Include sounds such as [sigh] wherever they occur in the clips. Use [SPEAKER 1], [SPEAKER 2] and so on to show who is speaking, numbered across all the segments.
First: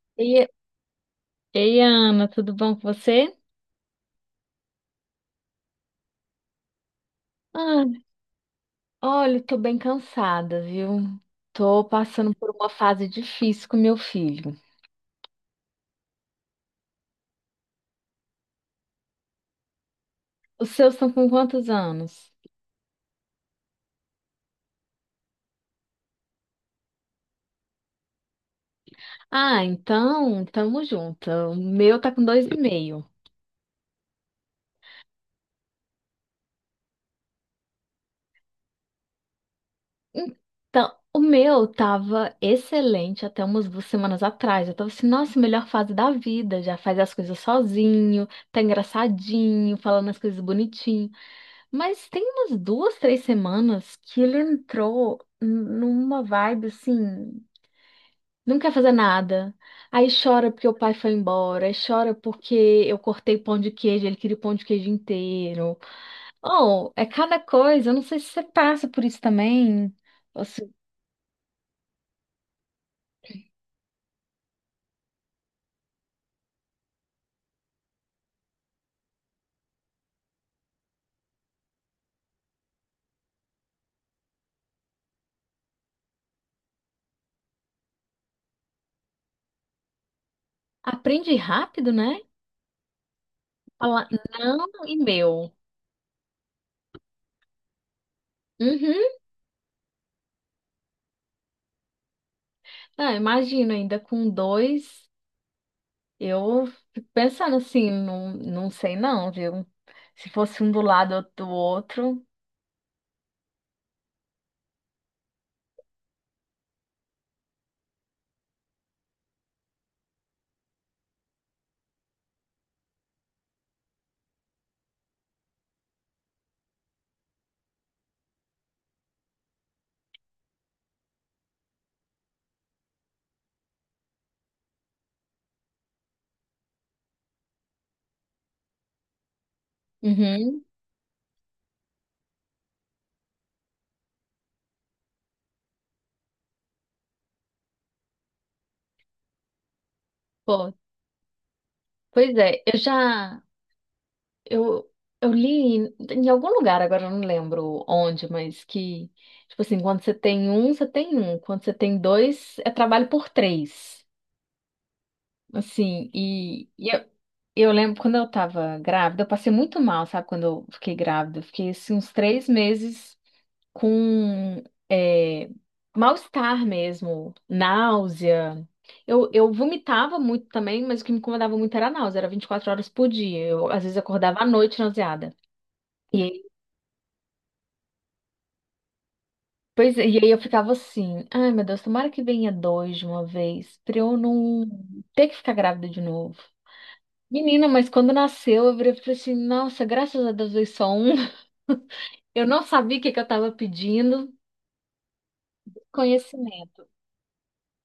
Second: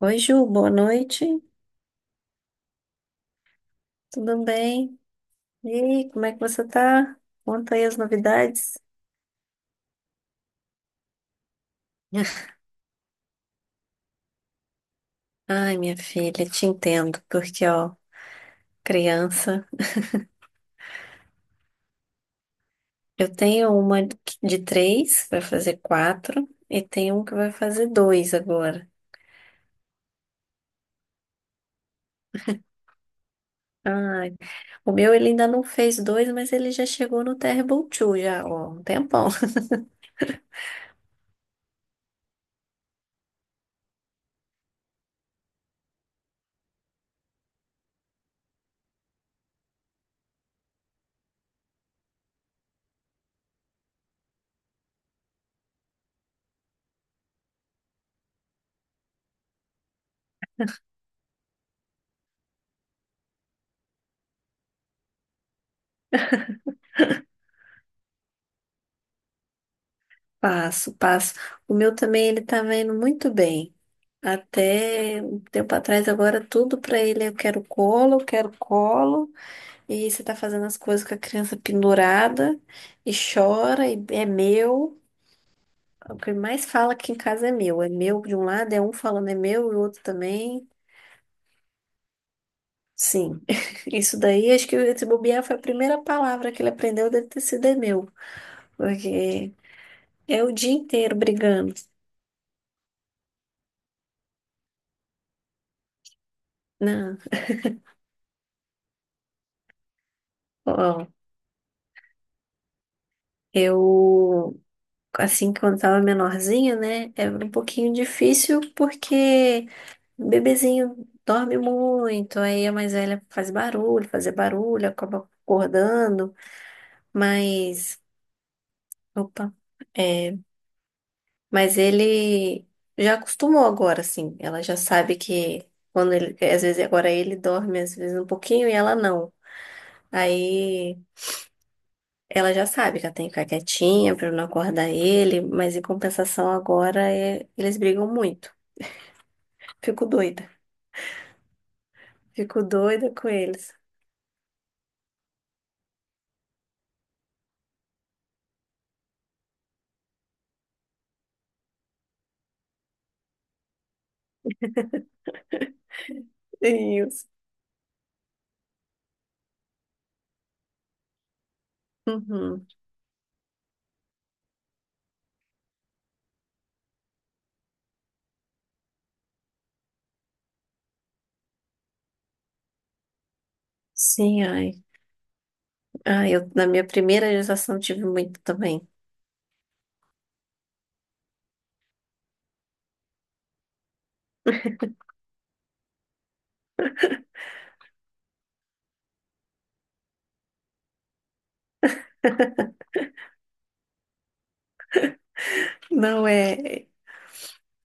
[SPEAKER 1] Oi, Ju,
[SPEAKER 2] Ei,
[SPEAKER 1] boa noite.
[SPEAKER 2] ei, Ana, tudo bom com você?
[SPEAKER 1] Tudo bem? E aí, como é que você tá? Conta aí
[SPEAKER 2] Ah,
[SPEAKER 1] as novidades.
[SPEAKER 2] olha, tô bem cansada, viu? Tô passando por
[SPEAKER 1] [laughs]
[SPEAKER 2] uma fase difícil com meu filho.
[SPEAKER 1] Ai, minha filha, te entendo, porque, ó, criança,
[SPEAKER 2] Os seus estão com quantos anos?
[SPEAKER 1] eu tenho uma de três, vai fazer quatro, e tem um que vai fazer dois agora.
[SPEAKER 2] Ah, então, tamo junto. O meu tá com dois e meio.
[SPEAKER 1] Ai, o meu ele ainda não fez dois, mas ele já chegou no Terrible Two, já, ó, um tempão.
[SPEAKER 2] Então, o meu tava excelente até umas 2 semanas atrás. Eu tava assim, nossa, melhor fase da vida. Já faz as coisas sozinho, tá engraçadinho, falando as coisas bonitinho. Mas tem umas duas, três semanas que ele entrou numa vibe assim, não quer fazer nada. Aí chora porque o pai foi embora, aí chora porque eu cortei pão de queijo, ele queria o pão de queijo inteiro. Oh, é cada coisa, eu não sei se você passa por isso também. Você
[SPEAKER 1] Passo, passo. O meu também, ele tá indo muito bem. Até um tempo atrás, agora tudo pra ele, eu quero colo, eu quero colo. E você tá fazendo as coisas com a criança pendurada e chora e é meu. O que ele mais fala aqui em casa é meu. É meu de um lado, é um falando é meu e o outro também.
[SPEAKER 2] aprende rápido, né?
[SPEAKER 1] Sim. [laughs]
[SPEAKER 2] Falar
[SPEAKER 1] Isso daí,
[SPEAKER 2] não
[SPEAKER 1] acho que
[SPEAKER 2] e
[SPEAKER 1] esse bobear
[SPEAKER 2] meu.
[SPEAKER 1] foi a primeira palavra que ele aprendeu, deve ter sido é meu.
[SPEAKER 2] Uhum.
[SPEAKER 1] Porque é o dia inteiro brigando.
[SPEAKER 2] Ah, imagina ainda com dois. Eu fico
[SPEAKER 1] Não,
[SPEAKER 2] pensando assim, não, não sei não, viu? Se fosse um do
[SPEAKER 1] ó,
[SPEAKER 2] lado, outro do outro.
[SPEAKER 1] eu assim, quando tava menorzinho, né? Era um pouquinho difícil porque o bebezinho dorme muito, aí a mais velha faz barulho, fazer barulho, acaba acordando, mas, opa, é, mas ele já acostumou agora, assim, ela já sabe que quando ele, às vezes agora ele dorme, às vezes um pouquinho e ela não.
[SPEAKER 2] Uhum.
[SPEAKER 1] Aí ela já sabe que ela tem que ficar quietinha pra não acordar ele, mas em compensação agora é- eles brigam muito. Fico doida.
[SPEAKER 2] Pô, pois
[SPEAKER 1] Fico
[SPEAKER 2] é, eu
[SPEAKER 1] doida com
[SPEAKER 2] já.
[SPEAKER 1] eles.
[SPEAKER 2] Eu, eu li em algum lugar, agora eu não lembro onde, mas que, tipo assim, quando você tem um, você tem um. Quando você tem dois, é trabalho por três. Assim, e,
[SPEAKER 1] É
[SPEAKER 2] e eu,
[SPEAKER 1] isso.
[SPEAKER 2] eu lembro quando eu tava grávida, eu passei muito mal, sabe? Quando eu fiquei grávida, eu fiquei assim, uns três
[SPEAKER 1] Uhum.
[SPEAKER 2] meses. com é, mal-estar mesmo, náusea. Eu vomitava muito também, mas o que me incomodava muito era a náusea, era 24 horas por dia. Eu, às vezes, acordava
[SPEAKER 1] Sim,
[SPEAKER 2] à
[SPEAKER 1] ai.
[SPEAKER 2] noite nauseada. E
[SPEAKER 1] Ai,
[SPEAKER 2] aí,
[SPEAKER 1] eu na minha primeira gestação tive muito também.
[SPEAKER 2] pois, é, e aí eu ficava assim, ai meu Deus, tomara que venha dois de uma vez, pra eu não ter que ficar grávida de novo. Menina, mas quando nasceu, eu virei e falei assim, nossa, graças a Deus veio só um. [laughs] Eu não sabia o que que eu tava pedindo.
[SPEAKER 1] Não
[SPEAKER 2] Conhecimento.
[SPEAKER 1] é.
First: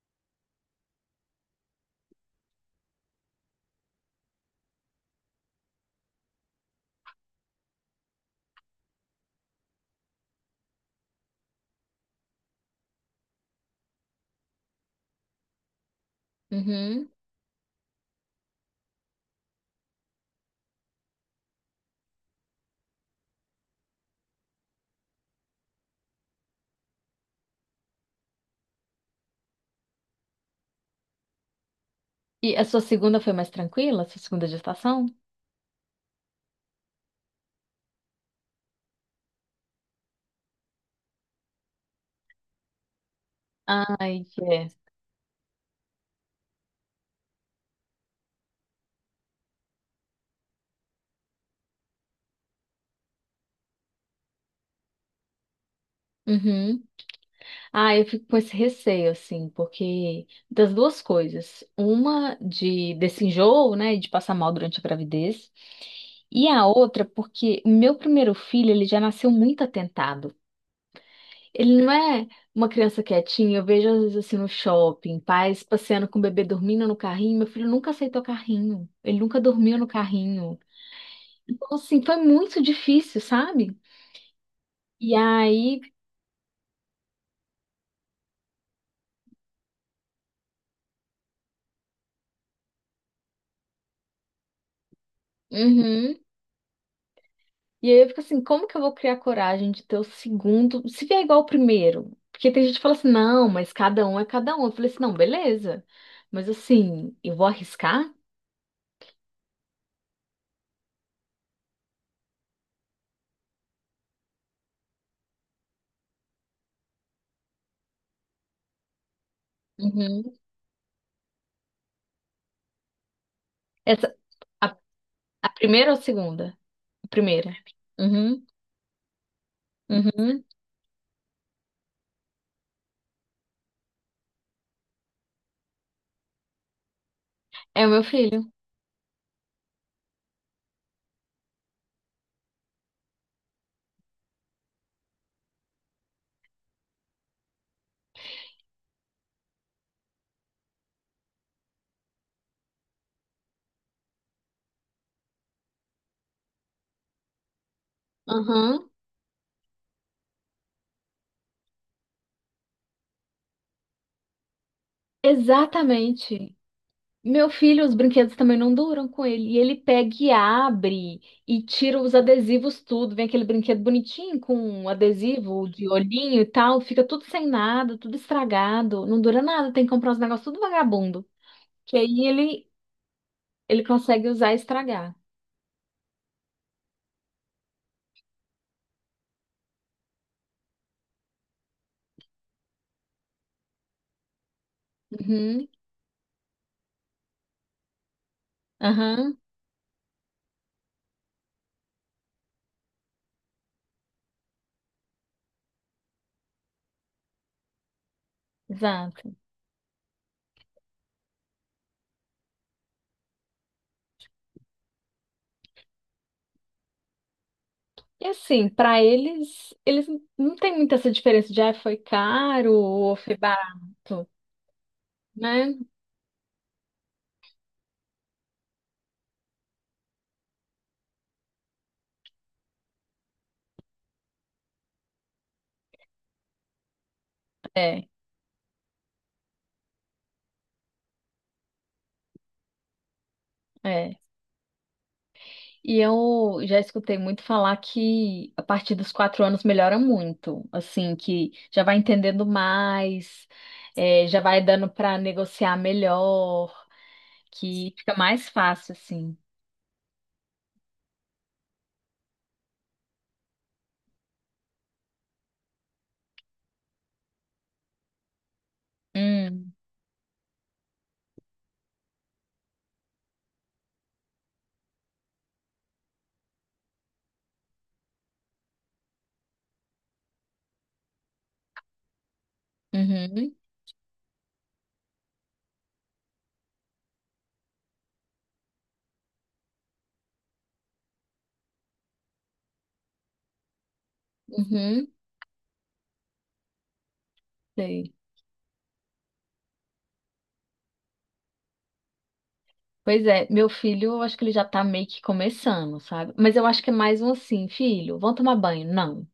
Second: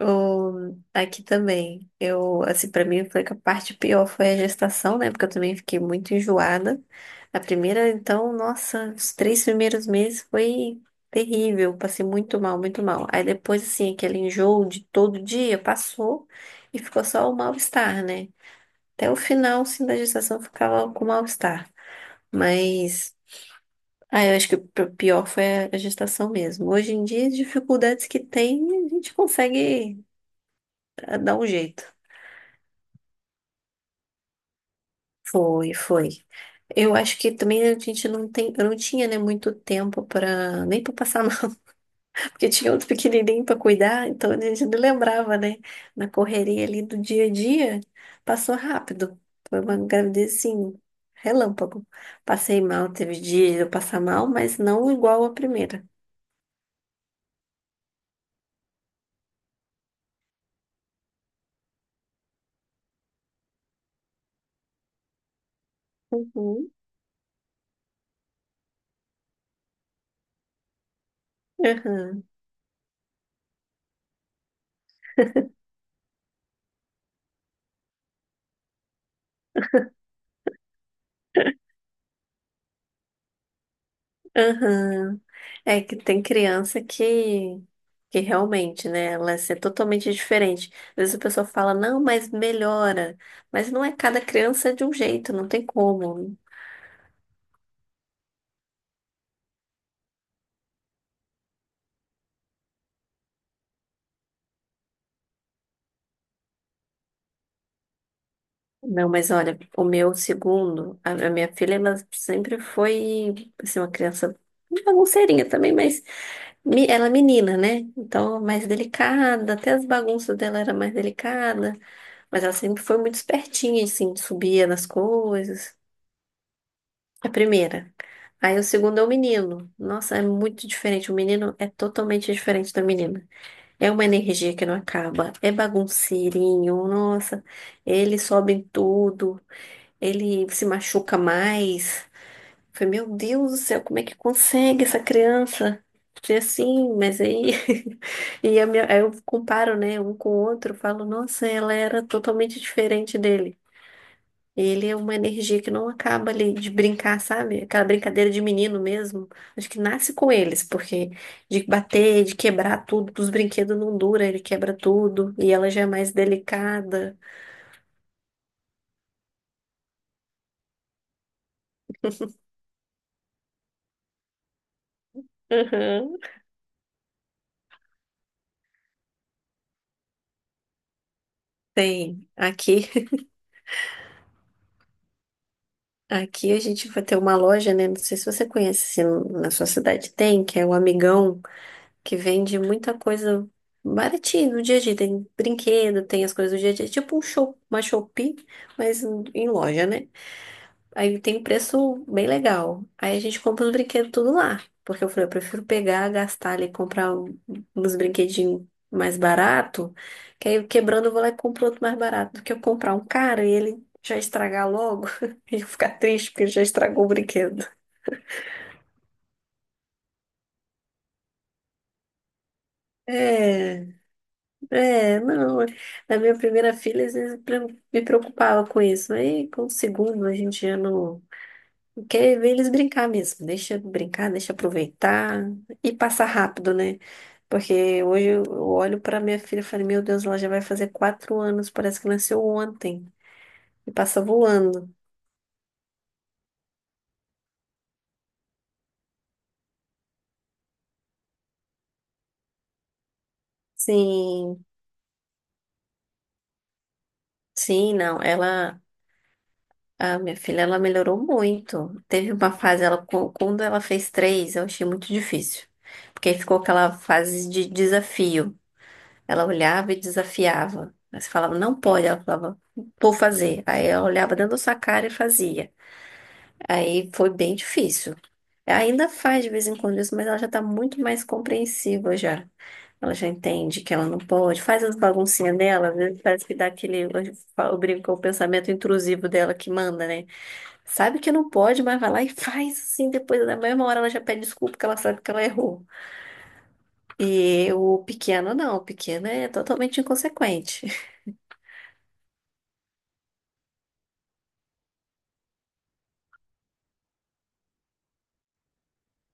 [SPEAKER 1] O, aqui também. Eu, assim, pra mim foi que a parte pior foi a gestação, né? Porque eu também fiquei muito enjoada. A primeira, então, nossa, os três primeiros meses foi terrível. Passei muito mal, muito mal. Aí depois, assim, aquele enjoo de todo dia passou e ficou
[SPEAKER 2] Uhum.
[SPEAKER 1] só o mal-estar, né? Até o final, sim, da gestação ficava com mal-estar. Mas, ah, eu acho que o pior foi a gestação mesmo. Hoje em dia, as dificuldades que tem, a gente consegue ah, dar um jeito.
[SPEAKER 2] E a sua segunda foi mais tranquila? A sua segunda gestação?
[SPEAKER 1] Foi, foi. Eu acho que também a gente não tem, eu não tinha, né, muito tempo para nem para passar. Porque tinha outro pequenininho para cuidar,
[SPEAKER 2] Ai,
[SPEAKER 1] então a
[SPEAKER 2] que
[SPEAKER 1] gente
[SPEAKER 2] é.
[SPEAKER 1] não lembrava, né? Na correria ali do dia a dia, passou rápido. Foi uma gravidez, assim, relâmpago. Passei mal, teve dia de eu passar mal, mas não igual a primeira.
[SPEAKER 2] Uhum. Ah, eu fico com esse receio, assim, porque das duas coisas. Uma de desse enjoo, né, de passar mal durante a gravidez. E a
[SPEAKER 1] Uhum,
[SPEAKER 2] outra, porque o meu primeiro filho, ele já nasceu muito atentado. Ele não
[SPEAKER 1] aham,
[SPEAKER 2] é uma criança quietinha. Eu vejo, às vezes, assim, no shopping, pais passeando com o bebê dormindo no carrinho. Meu filho nunca aceitou carrinho. Ele nunca dormiu no carrinho. Então, assim, foi muito difícil, sabe? E
[SPEAKER 1] aham.
[SPEAKER 2] aí.
[SPEAKER 1] É que tem criança que realmente, né? Ela é totalmente diferente. Às vezes a pessoa fala, não, mas melhora. Mas não é, cada criança é de um jeito, não tem
[SPEAKER 2] Uhum.
[SPEAKER 1] como.
[SPEAKER 2] E aí eu fico assim, como que eu vou criar coragem de ter o segundo, se vier igual ao primeiro? Porque tem gente que fala assim, não, mas cada um é cada um. Eu falei assim, não, beleza. Mas assim, eu vou arriscar?
[SPEAKER 1] Não, mas olha, o meu segundo, a minha filha, ela sempre foi, assim, uma criança bagunceirinha também, mas me- ela é menina, né? Então, mais delicada, até as bagunças
[SPEAKER 2] Uhum.
[SPEAKER 1] dela era mais delicada, mas ela sempre foi muito espertinha,
[SPEAKER 2] Essa,
[SPEAKER 1] assim, subia
[SPEAKER 2] a,
[SPEAKER 1] nas
[SPEAKER 2] a
[SPEAKER 1] coisas.
[SPEAKER 2] primeira ou a segunda? A
[SPEAKER 1] A
[SPEAKER 2] primeira.
[SPEAKER 1] primeira.
[SPEAKER 2] Uhum.
[SPEAKER 1] Aí o segundo é o menino. Nossa, é
[SPEAKER 2] Uhum.
[SPEAKER 1] muito diferente. O menino é totalmente diferente da menina. É uma energia que não acaba, é bagunceirinho, nossa,
[SPEAKER 2] É o meu
[SPEAKER 1] ele
[SPEAKER 2] filho.
[SPEAKER 1] sobe em tudo. Ele se machuca mais. Falei, meu Deus do céu, como é que consegue essa criança ser assim? Mas aí, [laughs] e a minha- aí eu comparo, né, um com o outro, falo, nossa, ela era totalmente diferente dele. Ele é uma energia que não acaba ali de brincar, sabe? Aquela brincadeira de menino
[SPEAKER 2] Uhum.
[SPEAKER 1] mesmo. Acho que nasce com eles, porque de bater, de quebrar tudo, dos brinquedos não dura, ele quebra tudo, e ela já é mais
[SPEAKER 2] Exatamente.
[SPEAKER 1] delicada.
[SPEAKER 2] Meu filho, os brinquedos também não duram com ele. E ele pega e abre e tira os adesivos tudo. Vem aquele brinquedo bonitinho com um adesivo de
[SPEAKER 1] Uhum.
[SPEAKER 2] olhinho e tal. Fica tudo sem nada, tudo estragado. Não dura nada, tem que comprar os negócios tudo vagabundo. Que aí
[SPEAKER 1] Tem.
[SPEAKER 2] ele,
[SPEAKER 1] Aqui
[SPEAKER 2] ele consegue usar e estragar.
[SPEAKER 1] Aqui a gente vai ter uma loja, né? Não sei se você conhece, se na sua cidade tem, que é o Amigão, que vende muita coisa baratinha no dia a dia. Tem
[SPEAKER 2] Uhum,
[SPEAKER 1] brinquedo, tem as coisas do dia a dia. Tipo um show, uma Shopee, mas
[SPEAKER 2] aham,
[SPEAKER 1] em loja, né? Aí tem um preço bem legal. Aí a gente compra os brinquedos tudo lá. Porque eu falei, eu prefiro pegar, gastar ali, comprar um- uns brinquedinhos mais
[SPEAKER 2] exato.
[SPEAKER 1] barato, que aí quebrando eu vou lá e compro outro mais barato, do que eu comprar um caro e ele já estragar logo [laughs] e eu ficar triste porque já estragou o brinquedo.
[SPEAKER 2] E assim, pra eles, eles não tem muita essa diferença de ah, foi caro ou foi
[SPEAKER 1] É,
[SPEAKER 2] barato,
[SPEAKER 1] é, não.
[SPEAKER 2] né?
[SPEAKER 1] Na minha primeira filha, às vezes eu pre- me preocupava com isso. Aí com o segundo a gente já não. Quer ver eles brincar mesmo. Deixa brincar, deixa aproveitar e passar rápido, né? Porque
[SPEAKER 2] É,
[SPEAKER 1] hoje eu olho pra minha filha e falo, meu Deus, ela já vai fazer 4 anos, parece que nasceu ontem e
[SPEAKER 2] é.
[SPEAKER 1] passa voando.
[SPEAKER 2] E eu já escutei muito falar que a partir dos 4 anos melhora muito, assim, que já vai entendendo mais, já vai
[SPEAKER 1] Sim,
[SPEAKER 2] dando para negociar melhor, que
[SPEAKER 1] sim,
[SPEAKER 2] fica
[SPEAKER 1] não.
[SPEAKER 2] mais
[SPEAKER 1] Ela,
[SPEAKER 2] fácil, assim.
[SPEAKER 1] a minha filha, ela melhorou muito. Teve uma fase, ela, qu- quando ela fez três, eu achei muito difícil. Porque aí ficou aquela fase de desafio. Ela
[SPEAKER 2] Hum,
[SPEAKER 1] olhava e desafiava. Aí você falava, não pode. Ela falava, vou fazer. Aí ela olhava dentro da sua cara e fazia. Aí foi bem difícil. Ainda faz de vez em quando isso, mas ela já tá muito mais compreensiva já. Ela já
[SPEAKER 2] uhum,
[SPEAKER 1] entende que ela não pode. Faz as baguncinhas dela, às vezes parece que dá aquele. Eu brinco com o pensamento intrusivo dela que manda, né? Sabe que não pode, mas vai lá e faz assim. Depois, na mesma hora, ela já pede desculpa porque ela
[SPEAKER 2] uhum,
[SPEAKER 1] sabe que ela errou. E o
[SPEAKER 2] sei.
[SPEAKER 1] pequeno, não. O pequeno é totalmente inconsequente. [laughs]
[SPEAKER 2] Pois é, meu filho, eu acho que ele já tá meio que começando, sabe? Mas eu acho que é mais um assim, filho, vão tomar banho? Não.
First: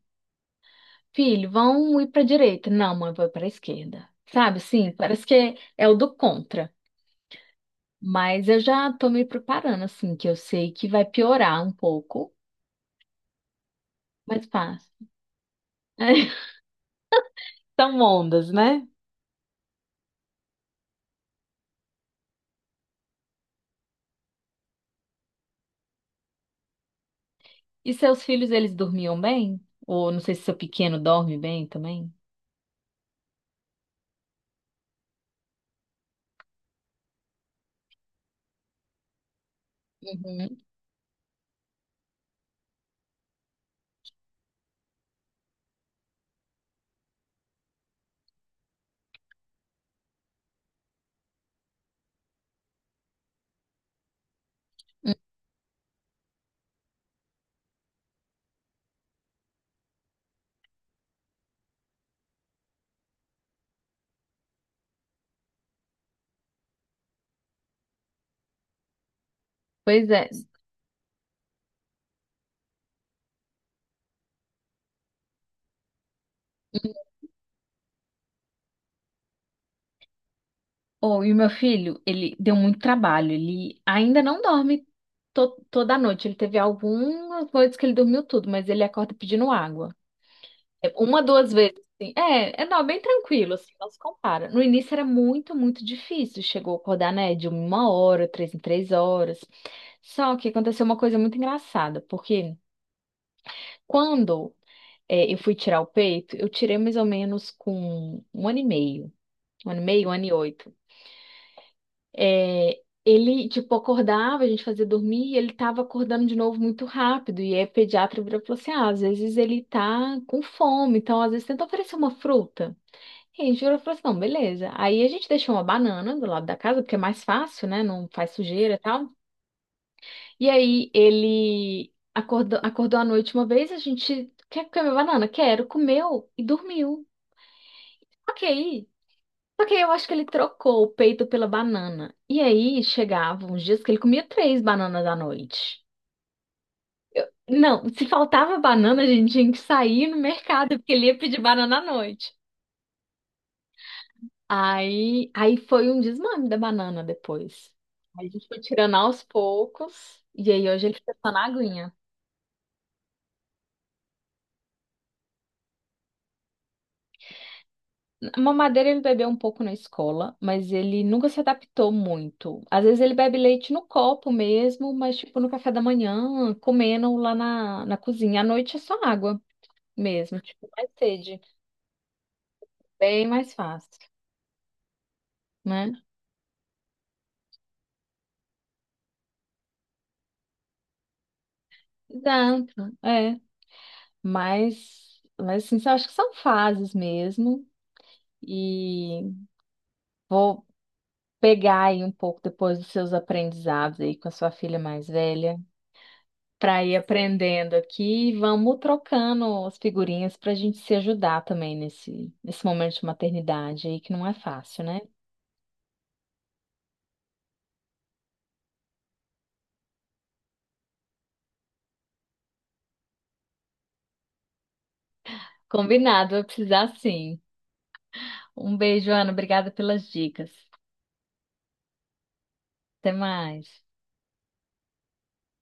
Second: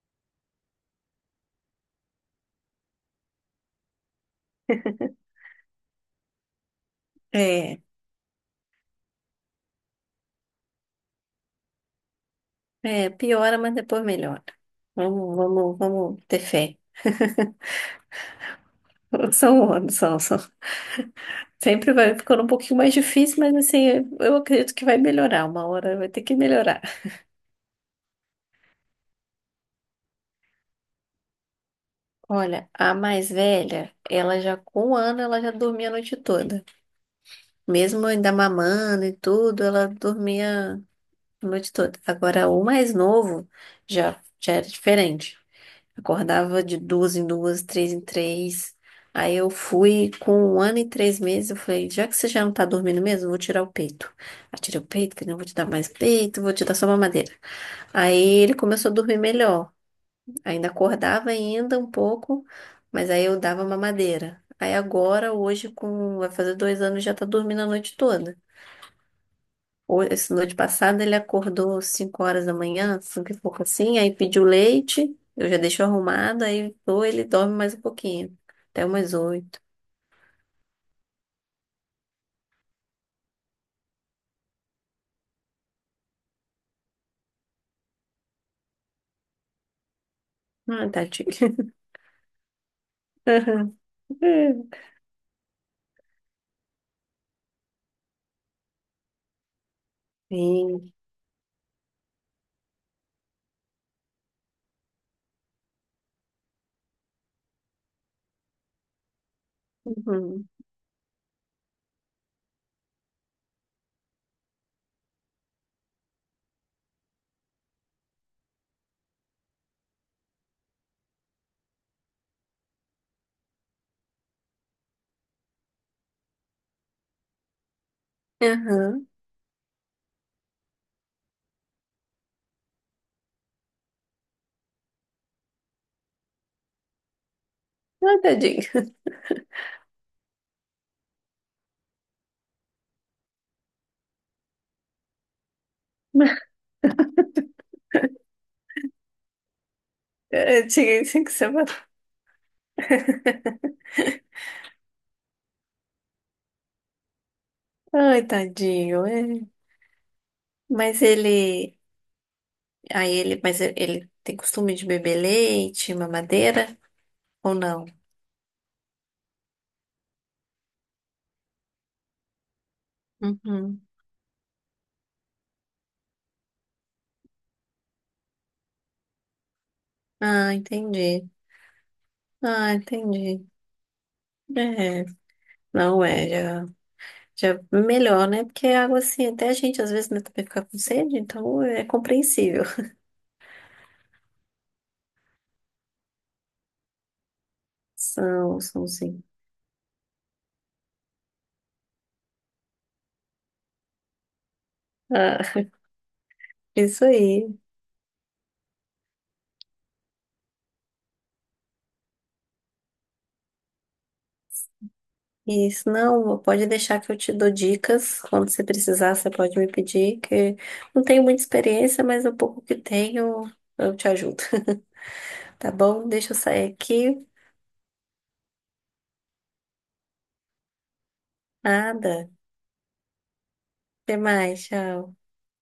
[SPEAKER 2] Filho, vão ir pra direita? Não, mãe, vou pra esquerda. Sabe, assim, parece que é o do contra.
[SPEAKER 1] É.
[SPEAKER 2] Mas eu já tô me preparando, assim, que eu sei que vai piorar um pouco,
[SPEAKER 1] É, piora, mas depois melhora.
[SPEAKER 2] mas passa.
[SPEAKER 1] Vamos, vamos, vamos ter
[SPEAKER 2] [laughs]
[SPEAKER 1] fé.
[SPEAKER 2] São ondas, né?
[SPEAKER 1] [laughs] São anos, são, são. Sempre vai ficando um pouquinho mais difícil, mas assim, eu acredito que vai melhorar. Uma hora vai ter que melhorar.
[SPEAKER 2] E seus filhos, eles dormiam bem? Ou não sei se seu pequeno dorme bem também?
[SPEAKER 1] Olha, a mais velha, ela já com 1 ano, ela já dormia a noite toda. Mesmo ainda mamando e tudo, ela
[SPEAKER 2] Uhum.
[SPEAKER 1] dormia a noite toda. Agora, o mais novo já, já era diferente. Acordava de duas em duas, três em três. Aí eu fui com 1 ano e 3 meses. Eu falei, já que você já não tá dormindo mesmo, eu vou tirar o peito. Aí tirei o peito, que não vou te dar mais peito, vou te dar só mamadeira. Aí ele começou a dormir melhor. Ainda acordava ainda um pouco, mas aí eu dava mamadeira. Aí agora, hoje, com vai fazer 2 anos, já tá dormindo a noite toda. Ho-
[SPEAKER 2] Pois é.
[SPEAKER 1] Esse noite passada ele acordou 5 horas da manhã, 5 e pouco assim, aí pediu leite, eu já deixo arrumado, aí ou ele dorme mais um pouquinho, até umas 8.
[SPEAKER 2] Oh, e o meu filho, ele deu muito trabalho. Ele ainda não dorme toda noite. Ele teve algumas noites que ele dormiu tudo, mas ele acorda pedindo água.
[SPEAKER 1] Ah,
[SPEAKER 2] É, uma,
[SPEAKER 1] tadinho.
[SPEAKER 2] duas vezes, assim. É, é não, bem
[SPEAKER 1] [laughs]
[SPEAKER 2] tranquilo, assim,
[SPEAKER 1] Aham.
[SPEAKER 2] não se compara. No início era muito, muito difícil. Chegou a acordar, né, de uma hora, 3 em 3 horas. Só que aconteceu
[SPEAKER 1] Sim.
[SPEAKER 2] uma coisa muito engraçada, porque quando eu fui tirar o peito, eu tirei mais ou menos com um ano e meio. Um ano e meio, um ano e
[SPEAKER 1] Uhum.
[SPEAKER 2] oito. É, ele, tipo, acordava, a gente fazia dormir, e ele tava acordando de novo muito rápido. E aí o pediatra virou e falou assim, ah, às vezes ele tá com fome, então às vezes tenta oferecer uma fruta. E a gente virou e falou assim, não, beleza. Aí a gente deixou uma banana do lado da casa, porque é mais fácil, né? Não faz sujeira e
[SPEAKER 1] Uhum.
[SPEAKER 2] tal. E aí ele acordou, à noite uma vez, a gente quer comer banana? Quero, comeu e dormiu.
[SPEAKER 1] Ah,
[SPEAKER 2] Só
[SPEAKER 1] tadinho.
[SPEAKER 2] aí, só que aí eu acho que ele trocou o peito pela banana. E aí chegavam uns dias que ele comia três bananas à noite. Não, se faltava banana, a gente tinha que sair no
[SPEAKER 1] Eu
[SPEAKER 2] mercado, porque
[SPEAKER 1] tinha
[SPEAKER 2] ele ia
[SPEAKER 1] isso que
[SPEAKER 2] pedir
[SPEAKER 1] você falou.
[SPEAKER 2] banana à noite. Aí foi um desmame da banana depois.
[SPEAKER 1] Ai,
[SPEAKER 2] Aí a gente foi tirando
[SPEAKER 1] tadinho. É.
[SPEAKER 2] aos poucos, e aí hoje ele
[SPEAKER 1] Mas
[SPEAKER 2] fica só na
[SPEAKER 1] ele.
[SPEAKER 2] aguinha.
[SPEAKER 1] Aí ele. Mas ele tem costume de beber leite, mamadeira ou não?
[SPEAKER 2] A mamadeira ele bebeu um pouco na escola, mas ele nunca se adaptou muito. Às vezes ele bebe leite
[SPEAKER 1] Uhum.
[SPEAKER 2] no copo mesmo, mas tipo no café da manhã, comendo lá na cozinha. À noite é só água mesmo,
[SPEAKER 1] Ah,
[SPEAKER 2] tipo mais
[SPEAKER 1] entendi.
[SPEAKER 2] sede,
[SPEAKER 1] Ah,
[SPEAKER 2] bem
[SPEAKER 1] entendi.
[SPEAKER 2] mais fácil,
[SPEAKER 1] É.
[SPEAKER 2] né?
[SPEAKER 1] Não é, já. Já é melhor, né? Porque a água, assim, até a gente às vezes né, também fica com sede, então é compreensível.
[SPEAKER 2] Exato, é. Mas assim, eu acho que são fases mesmo.
[SPEAKER 1] São, são
[SPEAKER 2] E
[SPEAKER 1] sim.
[SPEAKER 2] vou pegar aí um pouco depois dos seus aprendizados aí com a sua filha mais
[SPEAKER 1] Ah,
[SPEAKER 2] velha, para ir
[SPEAKER 1] isso aí.
[SPEAKER 2] aprendendo aqui e vamos trocando as figurinhas para a gente se ajudar também nesse momento de maternidade aí, que não é fácil, né?
[SPEAKER 1] Isso, não, pode deixar que eu te dou dicas. Quando você precisar, você pode me pedir, que não tenho muita experiência, mas o pouco que tenho, eu te ajudo. [laughs] Tá bom?
[SPEAKER 2] Combinado,
[SPEAKER 1] Deixa eu
[SPEAKER 2] vai
[SPEAKER 1] sair
[SPEAKER 2] precisar
[SPEAKER 1] aqui.
[SPEAKER 2] sim. Um beijo, Ana. Obrigada pelas dicas.
[SPEAKER 1] Nada.
[SPEAKER 2] Até mais.
[SPEAKER 1] Até mais, tchau.